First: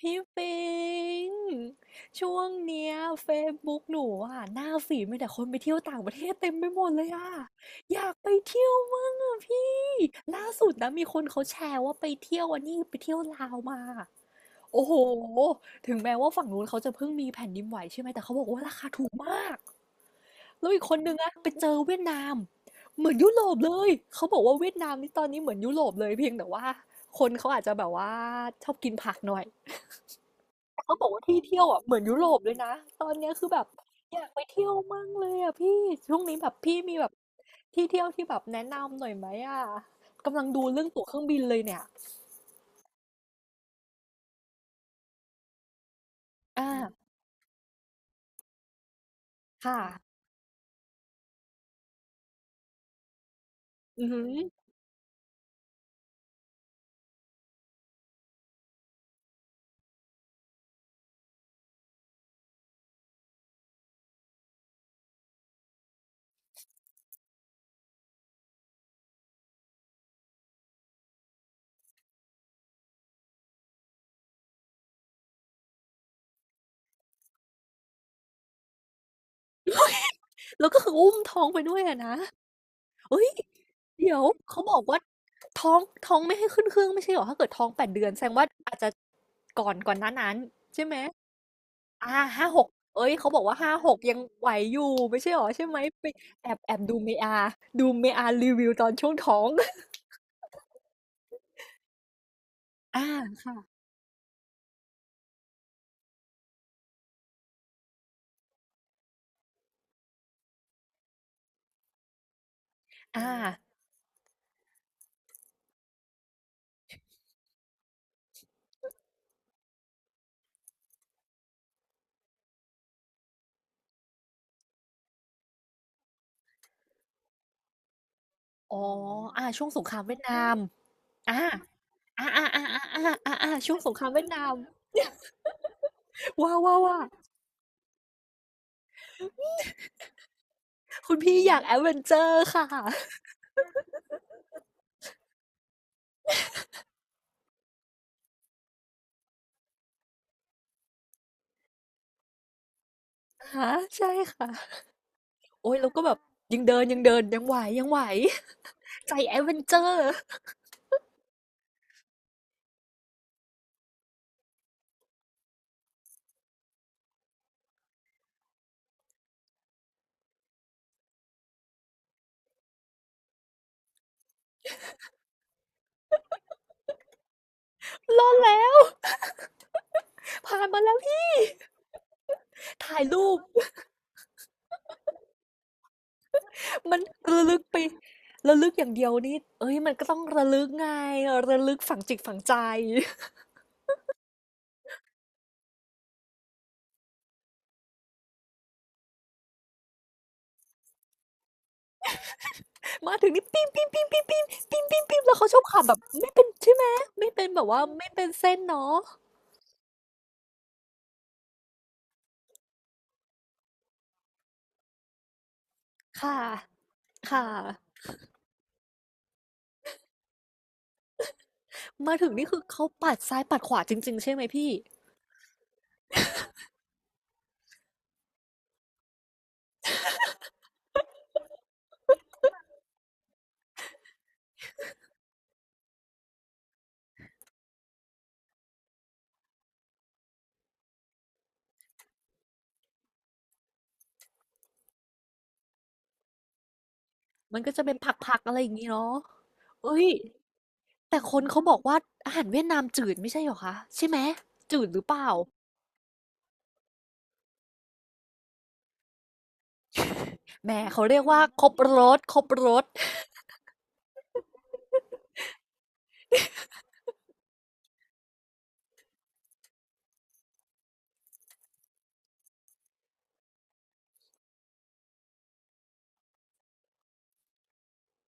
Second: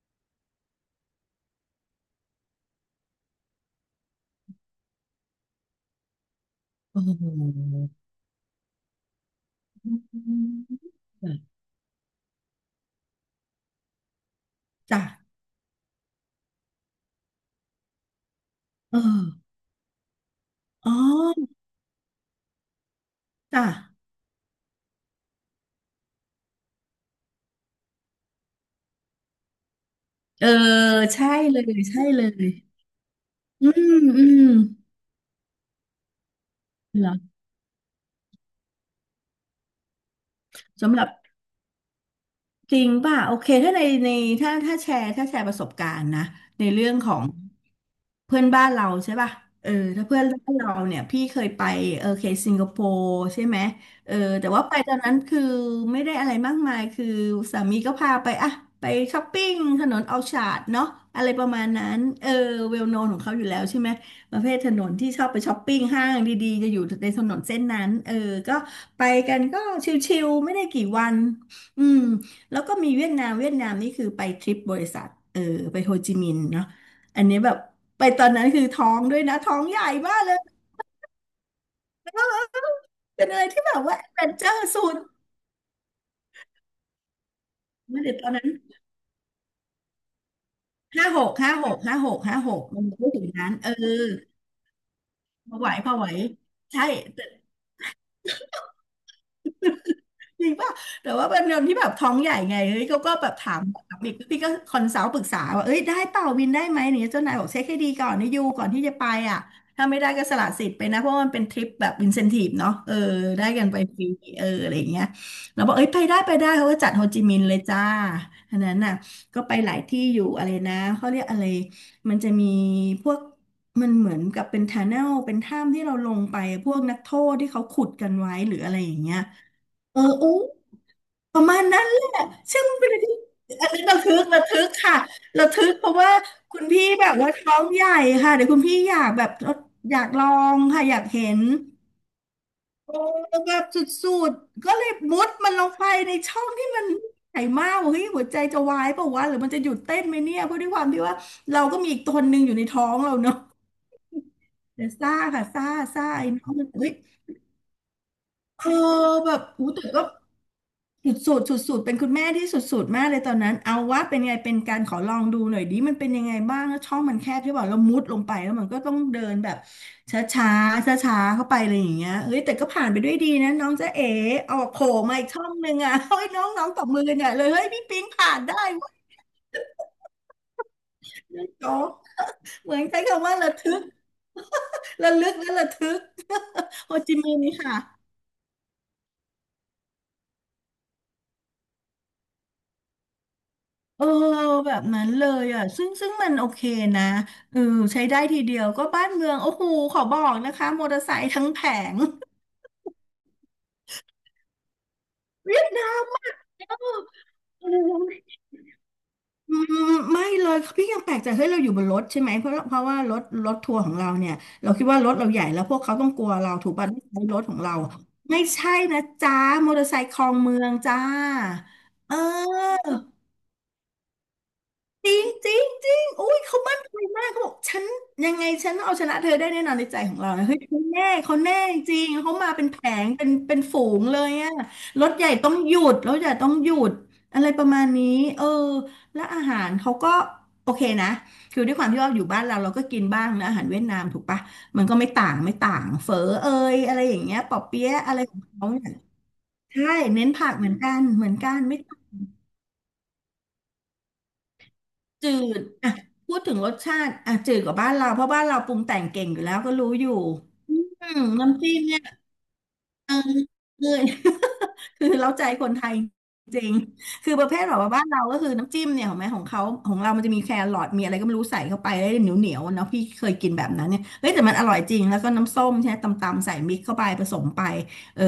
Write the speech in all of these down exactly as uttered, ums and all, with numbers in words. พี่ปิง ช่วงเนี้ย Facebook หนูอ่ะหน้าฝีดมีแต่คนไปเที่ยวต่างประเทศเต็มไปหมดโอ้เลยโอ่ะหอยากไปเที่ยวมั่งอ่ะพี่ล่าสุดนะมีคนเขาแชร์ว่าไปเที่ยวอันนี้ไปเที่ยวลาวมาโอ้โหจ้ะ ถึงแม้ว่าฝั่งนู้นเขาจะเพิ่งมีแผ่นดินไหวใช่ไหมแต่เขาบอกว่าราคาเอถูกอ มากแล้วอีกอ๋อ คนนึงอ่ะไปเจอเวียดนามเหมือนยุโรปจ้ะ เลยเขาบอกว่าเวียดนามนี่ตอนนี้เหมือนยุโรปเลยเพียงแต่ว่าคนเขาอาจจะแบบว่าชอบกินผักหน่อย เออ เขาบอกว่าใช่ที่เลเที่ยวย อ่ะเหมือใช่นยุเลโรปย เลยนะตอนเนี้ยคือแบบอืมออืยากไปมเที่ยวมั่งเลยอ่ะพี่ช่วงนี้แบบพี่มีแบเหรบอที่เที่ยวที่แบบแนะนำหน่อยไหมอ่ะกำลังดูเรื่องสำหตั๋วรับเครื่องบินเลยเนี่ยจริงป่ะ โอเคถ้าในในถ้าถ้าแชร์ถ้าแชร์ประสบการณ์นะในเรื่องอ่าของ เพื่อนบ้านเราใช่ป่ะเออค่ะถ้าเพื่อนบ้านเราเนี่ยพี่เคยไปเออเคสิงคโปร์ใช่ไหมอือเออหือแต่ว่าไปตอนนั้นคือไม่ได้อะไรมากมายคือสามีก็พาไปอะไปช้อปปิ้งถนนเอาชาดเนาะอะไรประมาณนั้นเออเวลโนนของเขาอยู่แล้วใช่ไหมประเภทถนนที่ชอบไปช้อปปิ้งห้างดีๆจะอยู่ในถนนเส้นนั้นเออก็ไปกันก็ชิลๆไม่ได้กี่วันอืมแล้วก็มีเวียดนามเวียดนามนี่คือไปทริปบริษัทเออไปโฮจิมินห์เนาะอันนี้แบบ ไปตอนนั้นคือท้องด้วยนะท้องใหญ่มากเลยแล้วก็คืออุ้มท้องไปด้วยอะนะเฮ้เป็นยอะไรที่แบบว่าเดี๋ยแอดเววนเจอเขาร์บอสุกดว่าท้องท้องไม่ให้ขึ้นเครื่องไม่ใช่เหรอถ้าเกิดท้องแปดเมื่เดืออนเด็กแสตดอนงนั้ว่านอาจจะก่อนก่อนหน้านั้นใช่ไหม ห้าหกห้าหกห้าอาหหกห้าาหหกกมันเอ้ไม่ยถึงเขาบอกนั้นว่าเออห้าถึงหกยังไหวอยู่ไม่ใช่เหรอพอใช่ไหวไหมพอไปไหวแอบแอบใช่ ดู m อาดูเมอารีวิวตอนช่วงท้องจริงป่ะแต่ว่าเป็นคนที่แบบท้องใหญ่ไงเฮ้ยเขาอาก็แบบถามค่ะแบบอีกพี่ก็คอนซัลท์ปรึกษาว่าเอ้ยได้เปล่าวินได้ไหมเนี่ยเจ้านายบอกเช็คให้ดีก่อนนี่ยูก่อนที่จะไปอ่ะถ้าไม่ได้ก็สละสิทธิ์ไปนะ เพราะว่ามันเป็นทริปแบบอินเซนทีฟเนาะเอออาได้กันไปฟรีเอออะไรอย่างเงี้ยเราบอกเอ้ย ไปได้ไปได้เขาก็จัดโฮจิมินห์เลยจ้าอันนั้นน่ะก็ไปหลายที่อยู่อะไรนะเขาเรียกอะไรมันจะมีพวกมันเหมือนกับเป็นทันเนลเป็นถ้ำที่เราลงไปพวกนักโทษที่เขาขุดกันไว้หรืออะอ๋อไรอย่างเงี้ยอาช่วงสงคเอราอมเวียดโอ้ นามอาประมาณนั้นแหอาละๆๆซึ่งมันเป็นอะไรที่ๆๆๆๆอันช่วงนี้สงระครามทึเวีกยดนาระมทึกค่ะระทึกเพราะว่าว้คุณาวพี่แบบๆว่าท้องใหญ่ค่ะเดี๋ยวคุณพี่อยากแบบอยากลองค่ะอยากๆคุณเห็พี่นอยากแอดเวนเชอร์ค่ะอะโอ้แบบสุดๆก็เลยมุดมันลงไปในช่องที่มันใหญ่มากบอกเฮ้ยหัวใจจะวายเปล่าวะหรือมันจะหยุดเต้นไหมเนี่ยเพราะด้วยความที่ว่าเราก็มีอีกตนหนึ่งอยู่ในท้องเราเนาะฮะใช่ค่ะแต่ซ่าค่ะซ่าโอ๊ยเราก็ซ่าแบบไอ้น้องยังมันเดินเฮ้ยยังเดินยังไหวยังไหวเออใจแบแอบดเวนอู้เชอแต่ก็ ร์สุดๆสุดๆเป็นคุณแม่ที่สุดๆมากเลยตอนนั้น เอาว่าเป็นไงเป็นการขอลองดูหน่อยดิมันเป็นยังไงบ้างแล้วช่องมันแคบใช่ป่ะเรามุดลงไปแล้วมันก็ต้องเดินแบบช้าชาช้าช้าๆเข้าไปเลยอย่างเงี้ยเฮ้ยแต่ก็ผ่านไปด้วยดีนะน้องจ๊ะเอ๋เอาโผล่มาอีกช่องหนึ่งอ่ะเฮ้ยน้องน้องตบมือกันใหญ่เลยเฮ้ยพี่ปิ๊งรอผ่าดนได้แล้วเวะผ่านมาแล้วพี่โจ๊กเหมือนถ่าใช้ยคำรูว่าป ระทึก ระลึกและระทึกโฮมันจิมิระนลึห์กไปค่ะ ระลึกอย่างเดียวนี่เอ้ยมันก็ต้องระลึกไงระลึกฝังจิตฝังใจ เออแบบนั้นเลยอ่ะซึ่งซึ่งมันโอเคนะเออใช้ได้ทีเดียวก็บ้านเมืองโอ้โหขอบอกนะคะมอเตอร์ไซค์ทั้งแผง มาถึงนี่ปิ้มปิ้มปิ้มปิ้มปิ้มปิ้มปิ้มปิ้มแล้วเขาชเวีอยบดขับนาแบบมไม่เป็นเอใช่ไหม่ไม่เป็นแบเอบว่าไม่เป็อนเส้นเนาะอืมไม่เลยพี่ยังแปลกใจเฮ้ยเราอยู่บนรถใช่ไหมเพราะเพราะว่ารถรถทัวร์ของเราเนี่ยเราคิดว่ารถเราใหญ่แล้วพวกเขาต้องกลัวค่ะเราถูกป่ะไม่ใช่รค่ะถของเราไม่ใช่นะจ้ามอเตอร์ไซค์คลองเมืองจ้าเมาถึงนี่คือเขาออ ปัดซ้ายปัดขวาจริงๆใช่ไหมพี่จริงจริงจริงอุ้ยเขามั่นใจมากเขาบอกฉันยังไงฉันต้องเอาชนะเธอได้แน่นอนในใจของเรานะเฮ้ยเขาแน่เขาแน่จริงเขามาเป็นแผงเป็นเป็นฝูงเลยอะรถใหญ่ต้องหยุดรถใหญ่ต้องหยุดอะไรประมาณนี้เออและอาหารเขาก็โอเคนะคือด้วยความที่ว่าอยู่บ้านเราเราก็กินบ้างนะอาหารเวียดนามถูกปะมันก็ไม่ต่างไม่ต่างเฝอเอยอะไรอย่างเงี้ยปมัอนก็จะเปี๊เป็ยะนอะไรขผัอกงๆอะไรอเขาย่างเนี่งี้ยเนาะใช่เอ้ยเน้นผักเหมือนกันแต่เหมือคนนกันเขาบอไม่ กว่าอาหารเวียดนามจืดไม่ใช่เหรอคะใช่ไหมจืดหรือเปล่าจืดอ่ะพูดถึงรสชาติอ่ะจืดกว่าบ้านเราเพราะบ้านเราปรุงแต่งเก่งอยู่แล้วก็รู้อยู่แหมเขาอืเรียมกว่าน้ำครจิ้บมเนี่รยสครบรส เออเออ คือเราใจคนไทยจริง คือประเภทแบบว่าบ้านเราก็คือน้ำจิ้มเนี่ยของแม่ของเขาของเรามันจะมีแครอทมีอะไรก็ไม่รู้ใส่เข้าไปแล้วเหนียวเหนียวเนาะพี่เคยกินแบบนั้นเนี่ยเฮ้ยแต่มันอร่อยจริงแล้วก็น้ำส้มใช่ไหมตำๆใส่มิกเข้าไปผสมไปเออ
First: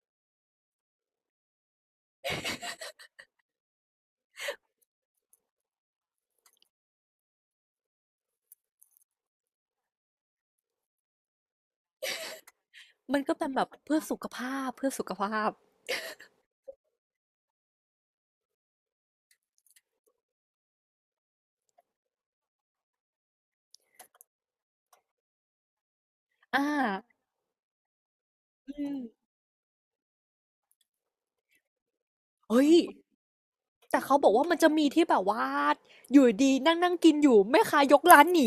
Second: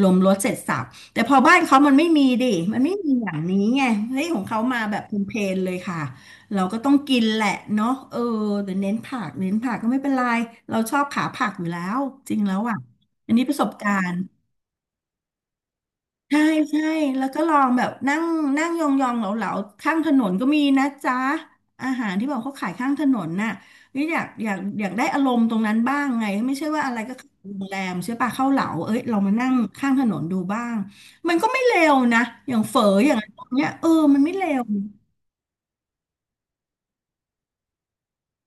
รวมรสเสร็จสรรพแต่พอบ้านเขามันไม่มีดิมันไม่มีอย่างนี้ไงเฮ้ยของเขามาแบบเพลนๆเลยค่ะเราก็ต้องกินแหละเนาะเออแต่เน้นผักเน้นผักก็ไม่เป็นไรเราชอบขาผักอยู่แล้วจริงแล้วอ่ะมันอัก็นนี้เป็นประแบสบบกาเพื่อรสุณ์ ขภาพเพื่อสุขภาพใช่ใช่แล้วก็ลองแบบนั่งนั่งยองๆเหลาๆข้างถนนก็มีนะจ๊ะอาหารที่บอกเขาขายข้างถนนน่ะนี่อยากอยากอยากได้อารมณ์ตรงนั้นบ้างไงไม่อาใช่ว่าอะไรก็เข้าโรงแรมใช่ปะเข้าเหลาอืเอ้มยเรามานั่งข้างถนนดูบ้างมันก็ไม่เลวนะอย่างเฮ้ยเฝออย่างอะไรพวกเนี้ยเออแต่เขามันบอกไม่ว่าเลมันวจะมีที่แบบว่าอยู่ดีๆนั่งๆกินอยู่แม่ค้ายกร้านหนี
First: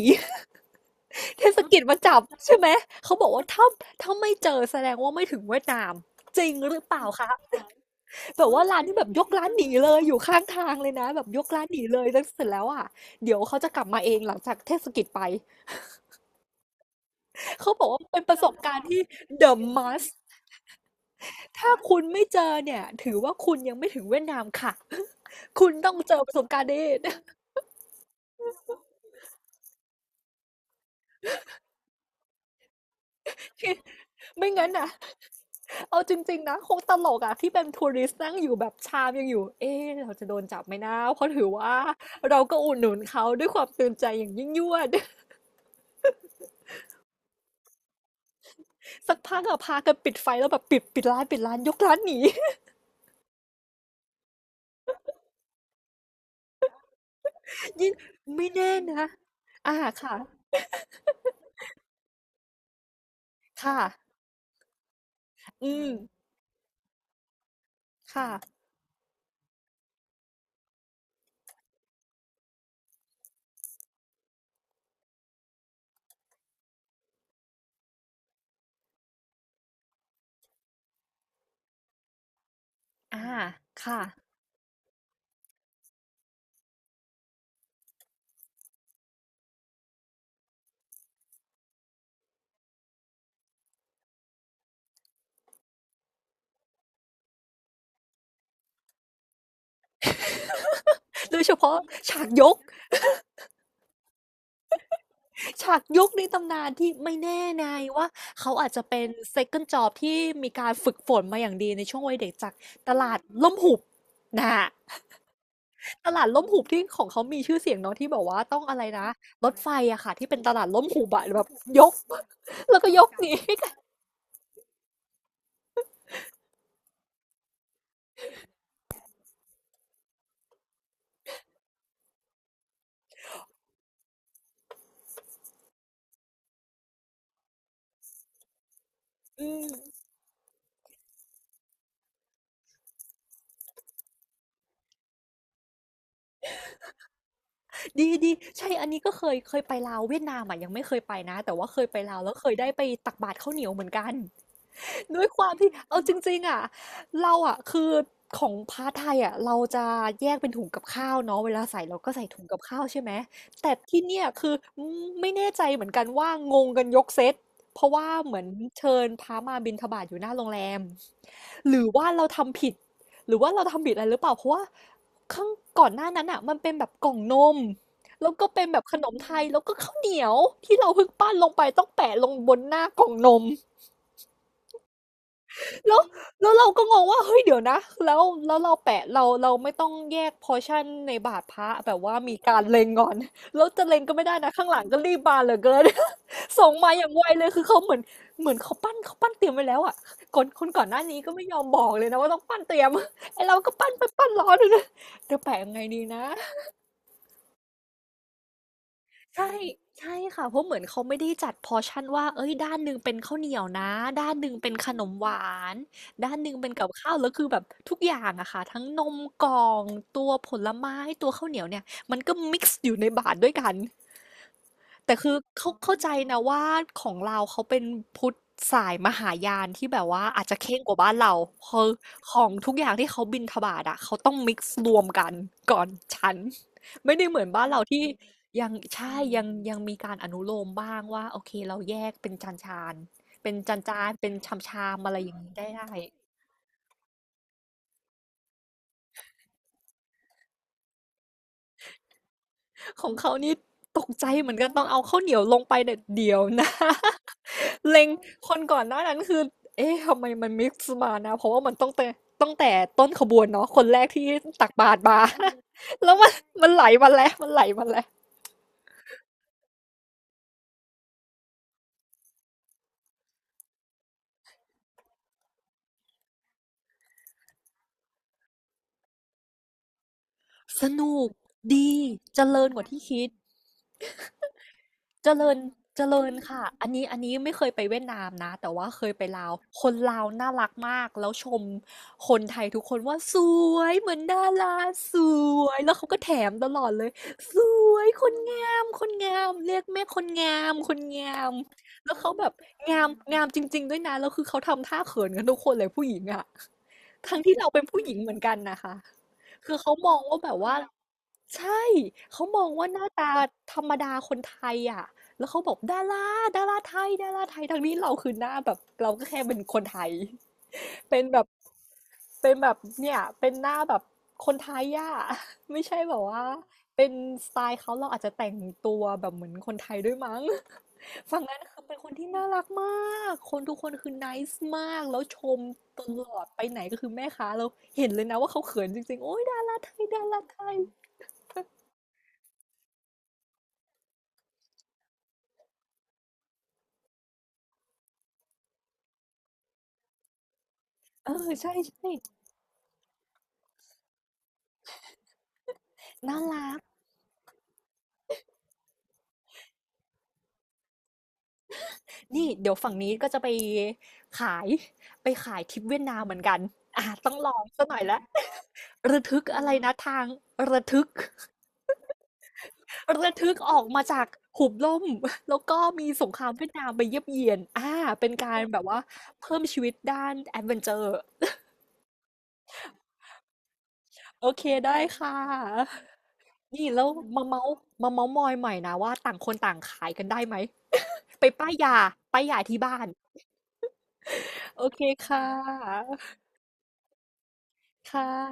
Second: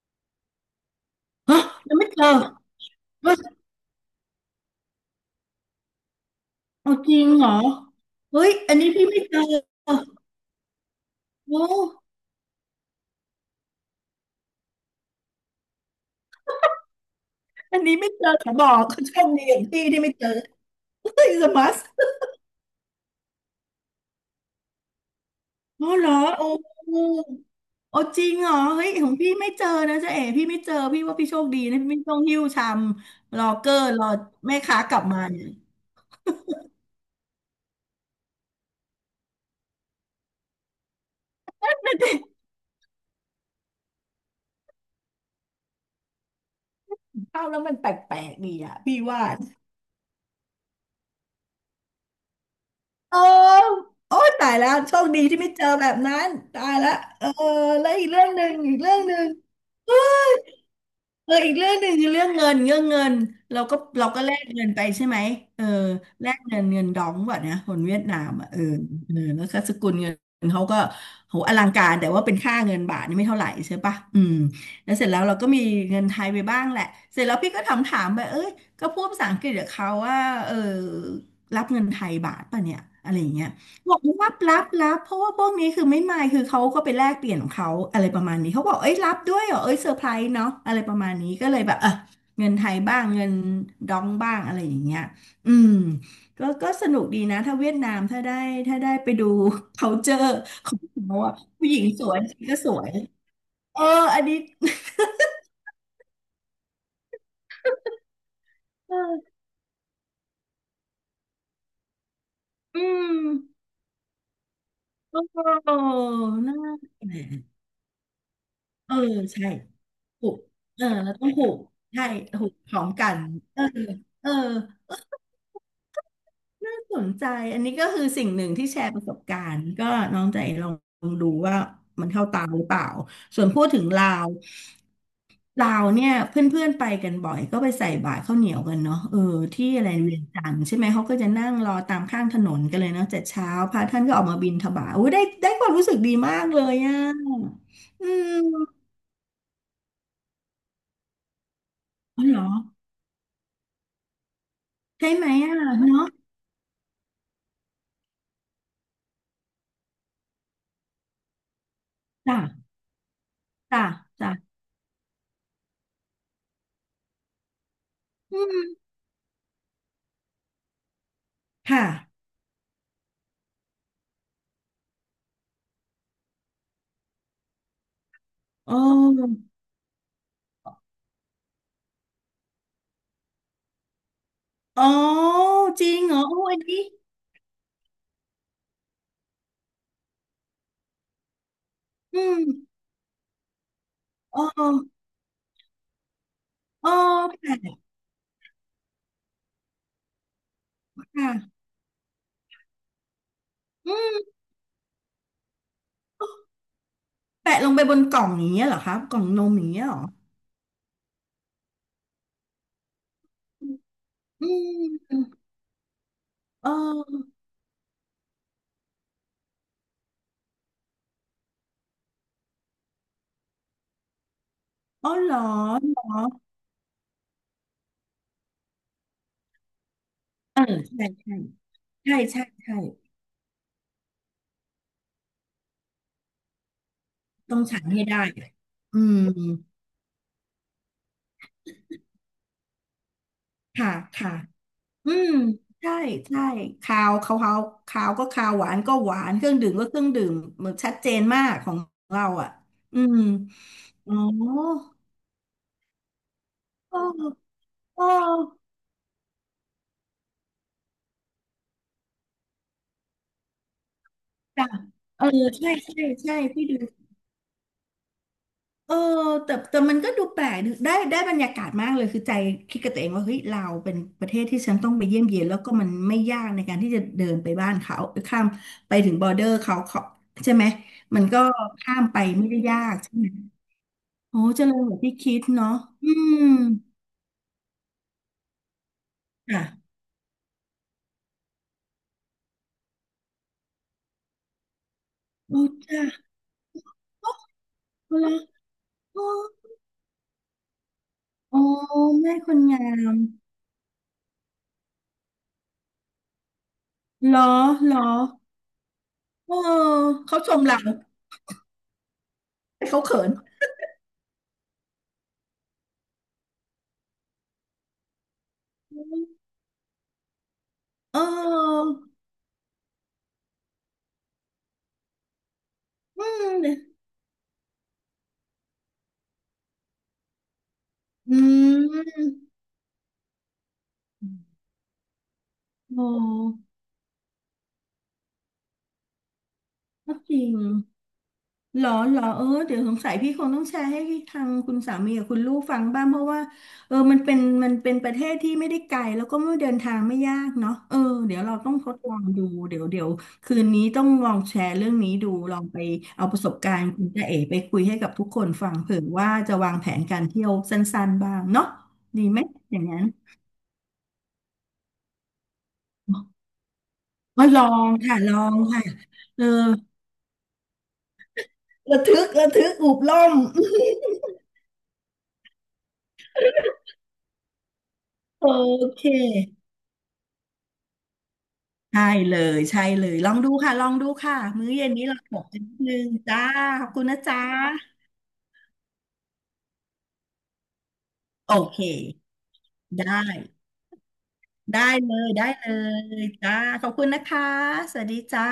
เทเฮ้ศยกิจยัมางไม่จัเจบอใช่ไหมเขาบอเฮ้กยว่าถ้าถ้าไม่เจอแสดงว่าไม่ถึงเวียดนามจริงหรือเปเอาล่าจริงคะเหรอเฮ้แบบยว่าอันร้านนี้ที่แบพี่บยไม่กเจอร้านหนีเลยอยู่ข้างทางเลยนะแบบยกร้าโอ้นหนีเลยแล้วเสร็จแล้วอะเดี๋ยวเขาจะกลับมาเองหลังจากเทศกิจไปเขาอับนอกนี้ว่าไม่เป็นเจอประสขอบบอการก ณ์ที่ โชคดี The อย่างพี่ที่ไม่ must เจอเฮ้ยสมัถ้าส คุณไม่เจอเนี่ยถือว่าคุณยังไม่ถึงเวียดนามค่ะ คุณอ๋อต้องเหรเจออประสโอ้บการณ์นี้ โหโอ้จริงเหรอเฮ้ยของพี่ไม่เจอนะจ๊ะเอ๋พี่ไม่เจอพี่ว่าพี่โชคดีนะพี่ไม่ต้องหิ้วชามรอเกอร์รอ ไม่แม่งั้นค้าน่ะกลับมาเนี่ยเอาจริงๆนะคงตลกอะที่เป็นทัวริสต์นั่งอยู่แบบชามยังอยู่เอ๊ะเราจะโดนจับไหมนะเพราะถือว่าเราก็อุดหนุนเขาด้วยความตื่นใจอย่างยิ่งยวด เข้าแล้วมันแปลกๆดีอ่ะพี่ สักว่าพักอะพากันปิดไฟแล้วแบบปิดปิดร้านปิดร้านยกร้านหนี เออโอ้ยตายแล้วโชคดีที่ไม่เจอแบบนั้นตายละเออ แล้ยิ่วงอีกเรื่องหนึ่ไม่งอีแน่กเรื่องนะหนึ่ง อ่าค่ะเอออีกเรื่องหนึ่งคือเรื่องเงินเรื่องเงินเราก็ค่ะเราก็แลกเงินไปใช่ไหมเอออืมแลกเงินเงินดองว่ะนะคนเวียดนาค่ะมอ่ะเออเออแล้วก็สกุลเงินเขาก็โหอลังการแต่ว่าเป็นค่าเงินบาทนี่ไม่เท่าไหร่ใช่ปะอืมแล้วเสร็จแล้วเราก็มีเงินไทยไปบ้างแหละเสร็จแล้วพี่ก็ถามถามไปเอ้ยก็พูดภาษาอังกฤษกับเขาว่าเออรับเงินไทยบาทป่ะเนี่ยอะไรอ่าอย่างเงี้ย บค่ะอกรับรับรับเพราะว่าพวกนี้คือไม่มายคือเขาก็ไปแลกเปลี่ยนของเขาอะไรประมาณนี้เขาบอกเอ้ยรับด้วยเหรอเอ้ยเซอร์ไพรส์เนาะอะไรประมาณนี้ก็เลยแบบเออเงินไทยบ้างเงินดองบ้างอะไรอย่างเงี้ยอืมก็ก็สนุกดีนะถ้าเวียดนามถ้าได้ถ้าได้ไปดู culture ของเขาอะโดยเฉผู้หพาะญิงสวยฉากยก็ก สวยเอออันนี้ ฉากยุคในตำนานที่ไม่แน่นายว่าเขาอาจจะเป็น second job ที่มีการฝึกฝนมาอย่างดีในช่วงวัยเด็กจากอืตลามดล่มหุบนะฮะโอ้ตลาดล่มน่าหุบแหลที่ของเขามีชื่อะเสียงเนาะที่บอกว่าต้องอะไรเออนะใช่ รถไฟอะค่ะที่ผูเป็กนตลาดเอล่มอหุบเราอะต้องแบผูบกยก ใช่ผูกพ แล้ร้วอก็มยกักนหนีเออนเออน่าสนใจอันนี้ก็คือสิ่งหนึ่งที่แชร์ประสบการณ์ก็น้องใจลองดูว่ามันเข้าตาหรือเปล่าส่วนพูดถึงลาวลาวเนี่ยเพื่อนๆไปกันบ่อยก็ไปใส่บาตรข้าวเหนียวกันเนาะเอออืที่มอะไรเวียงจันทร์ใช่ไหมเขาก็จะนั่งรอตามข้างถนนกันเลยเนาะแต่เช้าพระท่านก็ออกมาบิณฑบาตโอ้ยได้ได้ความรู้สึกดีมากเลยอ่ะอืดีดีใช่มอันนี้ก็เคยเคยไปลาวเวียดนามอะยังไม่เคยไปนะแต่ว่าเคยไปลาวอ๋อแล้วเหรอเคยได้ไปตักบาตรข้าวเหนียวเหมือนกัน ใช่ ด้ไหวมยความอ่ะที่เอาจเนาะริงๆอ่ะเราอ่ะคือของพาร์ทไทยอ่ะเราจะแยกเป็นถุงกับข้าวเนาะเวลาใส่เราก็ใส่จ้ะ ถุงกับข้าวใช่ไหมแต่จ้ะที่เนี่ยจ้ะคือไม่แน่ใจเหมือนกันว่างงกันยกเซตเพราะว่าเหอืมือนมเชิญพระมาบิณฑบาตอยู่หน้าโรงแรมหรือว่าค่ะเราทำผิดหรือว่าเราทำผิดอะไรหรือเปล่าเพราะว่าข้างก่อนหน้านั้นอ่ะมันเป็นแบบกล่องนมแล้วก็เป็นอ๋แบบขนมไทอยแล้วก็ข้าวเหนียวที่เราเพิ่งปั้นลงไปต้องแปะลงบนหน้ากล่องนม อ๋อจริแล้วงเหรอโอ้แล้วอันเรานี้ก็งงว่าเฮ้ยเดี๋ยวนะแล้วแล้วเราแปะเราเราไม่ต้องแยกพอร์ชั่นในบาทพระแบบว่าอืมีมการเล็งก่อน แล้วจะเล็งก็ไม่ได้อ๋นะอข้างหลังก็รีบมาเหลือเกิน ส่งอ๋มาออย่างไวเลยแปะคือเขาเหมือนเหมือนเขาปั้นเขาปั้นเตรียมไว้แล้วอ่ะคนคนก่อนหน้านี้ก็ไม่ยอค่ะมบอกเลยนะว่าต้องปั้นเตรียม ไอเราก็ปั้อืนไปมปั้นร้อนเลยนะเดี๋ยวแปะยังไงดีนะ แปะลงไปบนกล่องอย่างเงี้ยเหรอคะกล่องนใช่มอย่างเงี้ยเหรอใช่ค่ะเพราะเหมือนเขาไม่ได้จัดพอร์ชั่นว่าเอ้ยด้านหนึ่งเป็นข้าวเหนียวนะด้านหอืนึ่งเป็นขมนมเออหวานด้านหนึ่งเป็นกับข้าวแล้อวคือแบบทุกอย่างอะค่ะทั้งนมกล่องตัวผลไม้ตัวข้าวเหนียวเนี่ยมันก็มิกซ์อยู่ในบาตรด้วยกัน ๋อแต่เหคืรออเขาเข้าเหรใจอ นะว่าของเราวเขาเป็นพุทธสายมหายานที่แบบว่าอาจจะเค่งกว่าใช่บ้านเราใช่คือใช่ขใช่องทุกใช่อย่างที่เขาบิณฑบาตอะเขาต้องมิกซ์รวมกันก่อนฉันไม่ได้เหมือนต้องบ้านฉัเรานให้ที่ได้ยังอืใช่มยังยังมีการอนุโลมบ้างว่าโอเคเราแยกเป็นจานจานเป็นจานค่ะจานเป็ค่ะ นชามชามอือะไรอมย่างนี้ได้ได้ ใช่ใช่คาวเขาเขาคาวก็คาวหวานก็หวานเครื่องดื่มก็เครื่องดื่มเหมือนชัดเจนมากของเราอ่ะอืของมเขานี่ตกอ๋อใจเหมือนกันต้องเอาข้าวเหนียวลงไปเด็ดเดียวนะ เออ เอเล็องคนก่อนหน้านั้นคือ เอ๊ะทำไมมันมิกซ์มานะ เพราะว่ามันต้องแต่ตั้งแต่ต้นขบวนเนาะคนแรกที่ตัจ้ะกบาตรมา เออใช่ ใช่แล้วมันใช่พี่มันดูไหลมาแล้ว มันไหลมาแล้ว เออแต่แต่มันก็ดูแปลกดูได้ได้บรรยากาศมากเลยคือใจคิดกับตัวเองว่าเฮ้ยเราเป็นประเทศที่ฉันต้องไปเยี่ยมเยียนแล้วก็มันไม่ยากในการที่จะเดินไปบ้านเขาข้ามไปถึงบอร์เดอร์เขาเขาใช่ไหมสนุมันกก็ดีข้ามไปเจไม่ได้ริญกยาว่ากที่ใช่คิไหม ด โอ้เจริญกว่าที่เจคิดริญเนาะเจอืริญมค่ะอันนี้อันนี้ไม่เคยไปเวียดนามนะแต่ว่าเคยไปลาวอ่ะคนลาวน่ารักมากแล้วชมคนไทยทุกคนว่าสวยเหมือนดาราสโอ้วยแล้วจ้ะเขาก็แถมตลอดเลยสวยเอาคละนงามคนโอ้งามเรียกแม่คนงามคนงามโอ้แล้วเขาแม่แบคบนงางามมงามจริงๆด้วยนะแล้วคือเขาทำท่าเขินกันทุกคนเลยผู้หญิงอะเหรทั้งอที่เราเป็นเหรอผู้หญิงเหมือนกันนะคะ เออคือเขามองเขาว่าชแบบมว่าเราใช่เขามองแต่ว่าหเขาน้าเขิตานธรรมดาคนไทยอ่ะแล้วเขาบอกดาราดาราไทยดาราไทยทั้งนี้เราคือหน้าแบบเราก็แค่เป็นคนไทย เเป็นแบบออเป็นแบบเนี่ยเป็นหน้าแบบคนไทยอ่ะ ไม่ใช่แบบอืว่าม เป็นสไตล์เขาเราอาจจะแต่งตัวแบบเหมือนคนไทยด้วยมั้ง อืฝั่งนั้นคือเป็นคนที่ม น่ารักมาก คนทุกคนคือ nice มากแล้วชมตโอ้ลอดไปไหนก็คือแม่ค้าเราเห็นเลยนะว่าเขาเขินจริงๆโอ้ยดาราไทยก็ดาจราริง ไทยหรอหรอเออเดี๋ยวสงสัยพี่คงต้องแชร์ให้ทางคุณสามีกับคุณลูกฟังบ้างเพราะว่าเออมันเป็นมันเป็นประเทศที่ไม่ได้ไกลแล้วก็ไม่เดินทางไม่ยากเนาะเออเอเดี๋อยวเราต้ใช่องทดใช่ลองดูเดี๋ยวเดี๋ยวคืนนี้ต้องลองแชร์เรื่องนี้ดูลองไปเอาปน่าระสบรักาก รณ์คุณจ๊ะเอ๋ไปคุยให้กับทุกคนฟังเผื่อว่าจะวางแผนการเที่ยวสั้นๆบ้างเนาะดีไหมนี่เดี๋ยอวย่างฝั่งนั้นนี้ก็จะไปขายไปขายทริปเวียดนามเหมือนกันอ่ะต้องมาลอลงอซะงหน่อยค่ะละลองค่ะระทึเอกออะไรนะทางระทึกระทึกระทึกอุบล่อง ระ ทึกออกมาจากหุบล่มแล้วก็มีสงครามเวียดนามไปเยียบเยียนอ่าเป็นโอการแบบว่าเค เพิ่มชีวิตด้านแอดเวนเจอร์ ใช่เลยใช่เลยลองดูค่ะลองดูค่ะโอเคมื้อเย็นได้นี้เราค่ถกกันนิดนึะ งจ้าขนี่อบคุแล้ณวนะจ๊ะมาเมาส์มาเมาส์มอยใหม่นะว่าต่างคนต่างขายกันได้ไหม ไปโอป้ายเคยาป้ายยาที่บ้าได้นโอได้เคเลยค่ได้เละยจ้าขอบคุณนะคะสวัสดีค่ะจ้า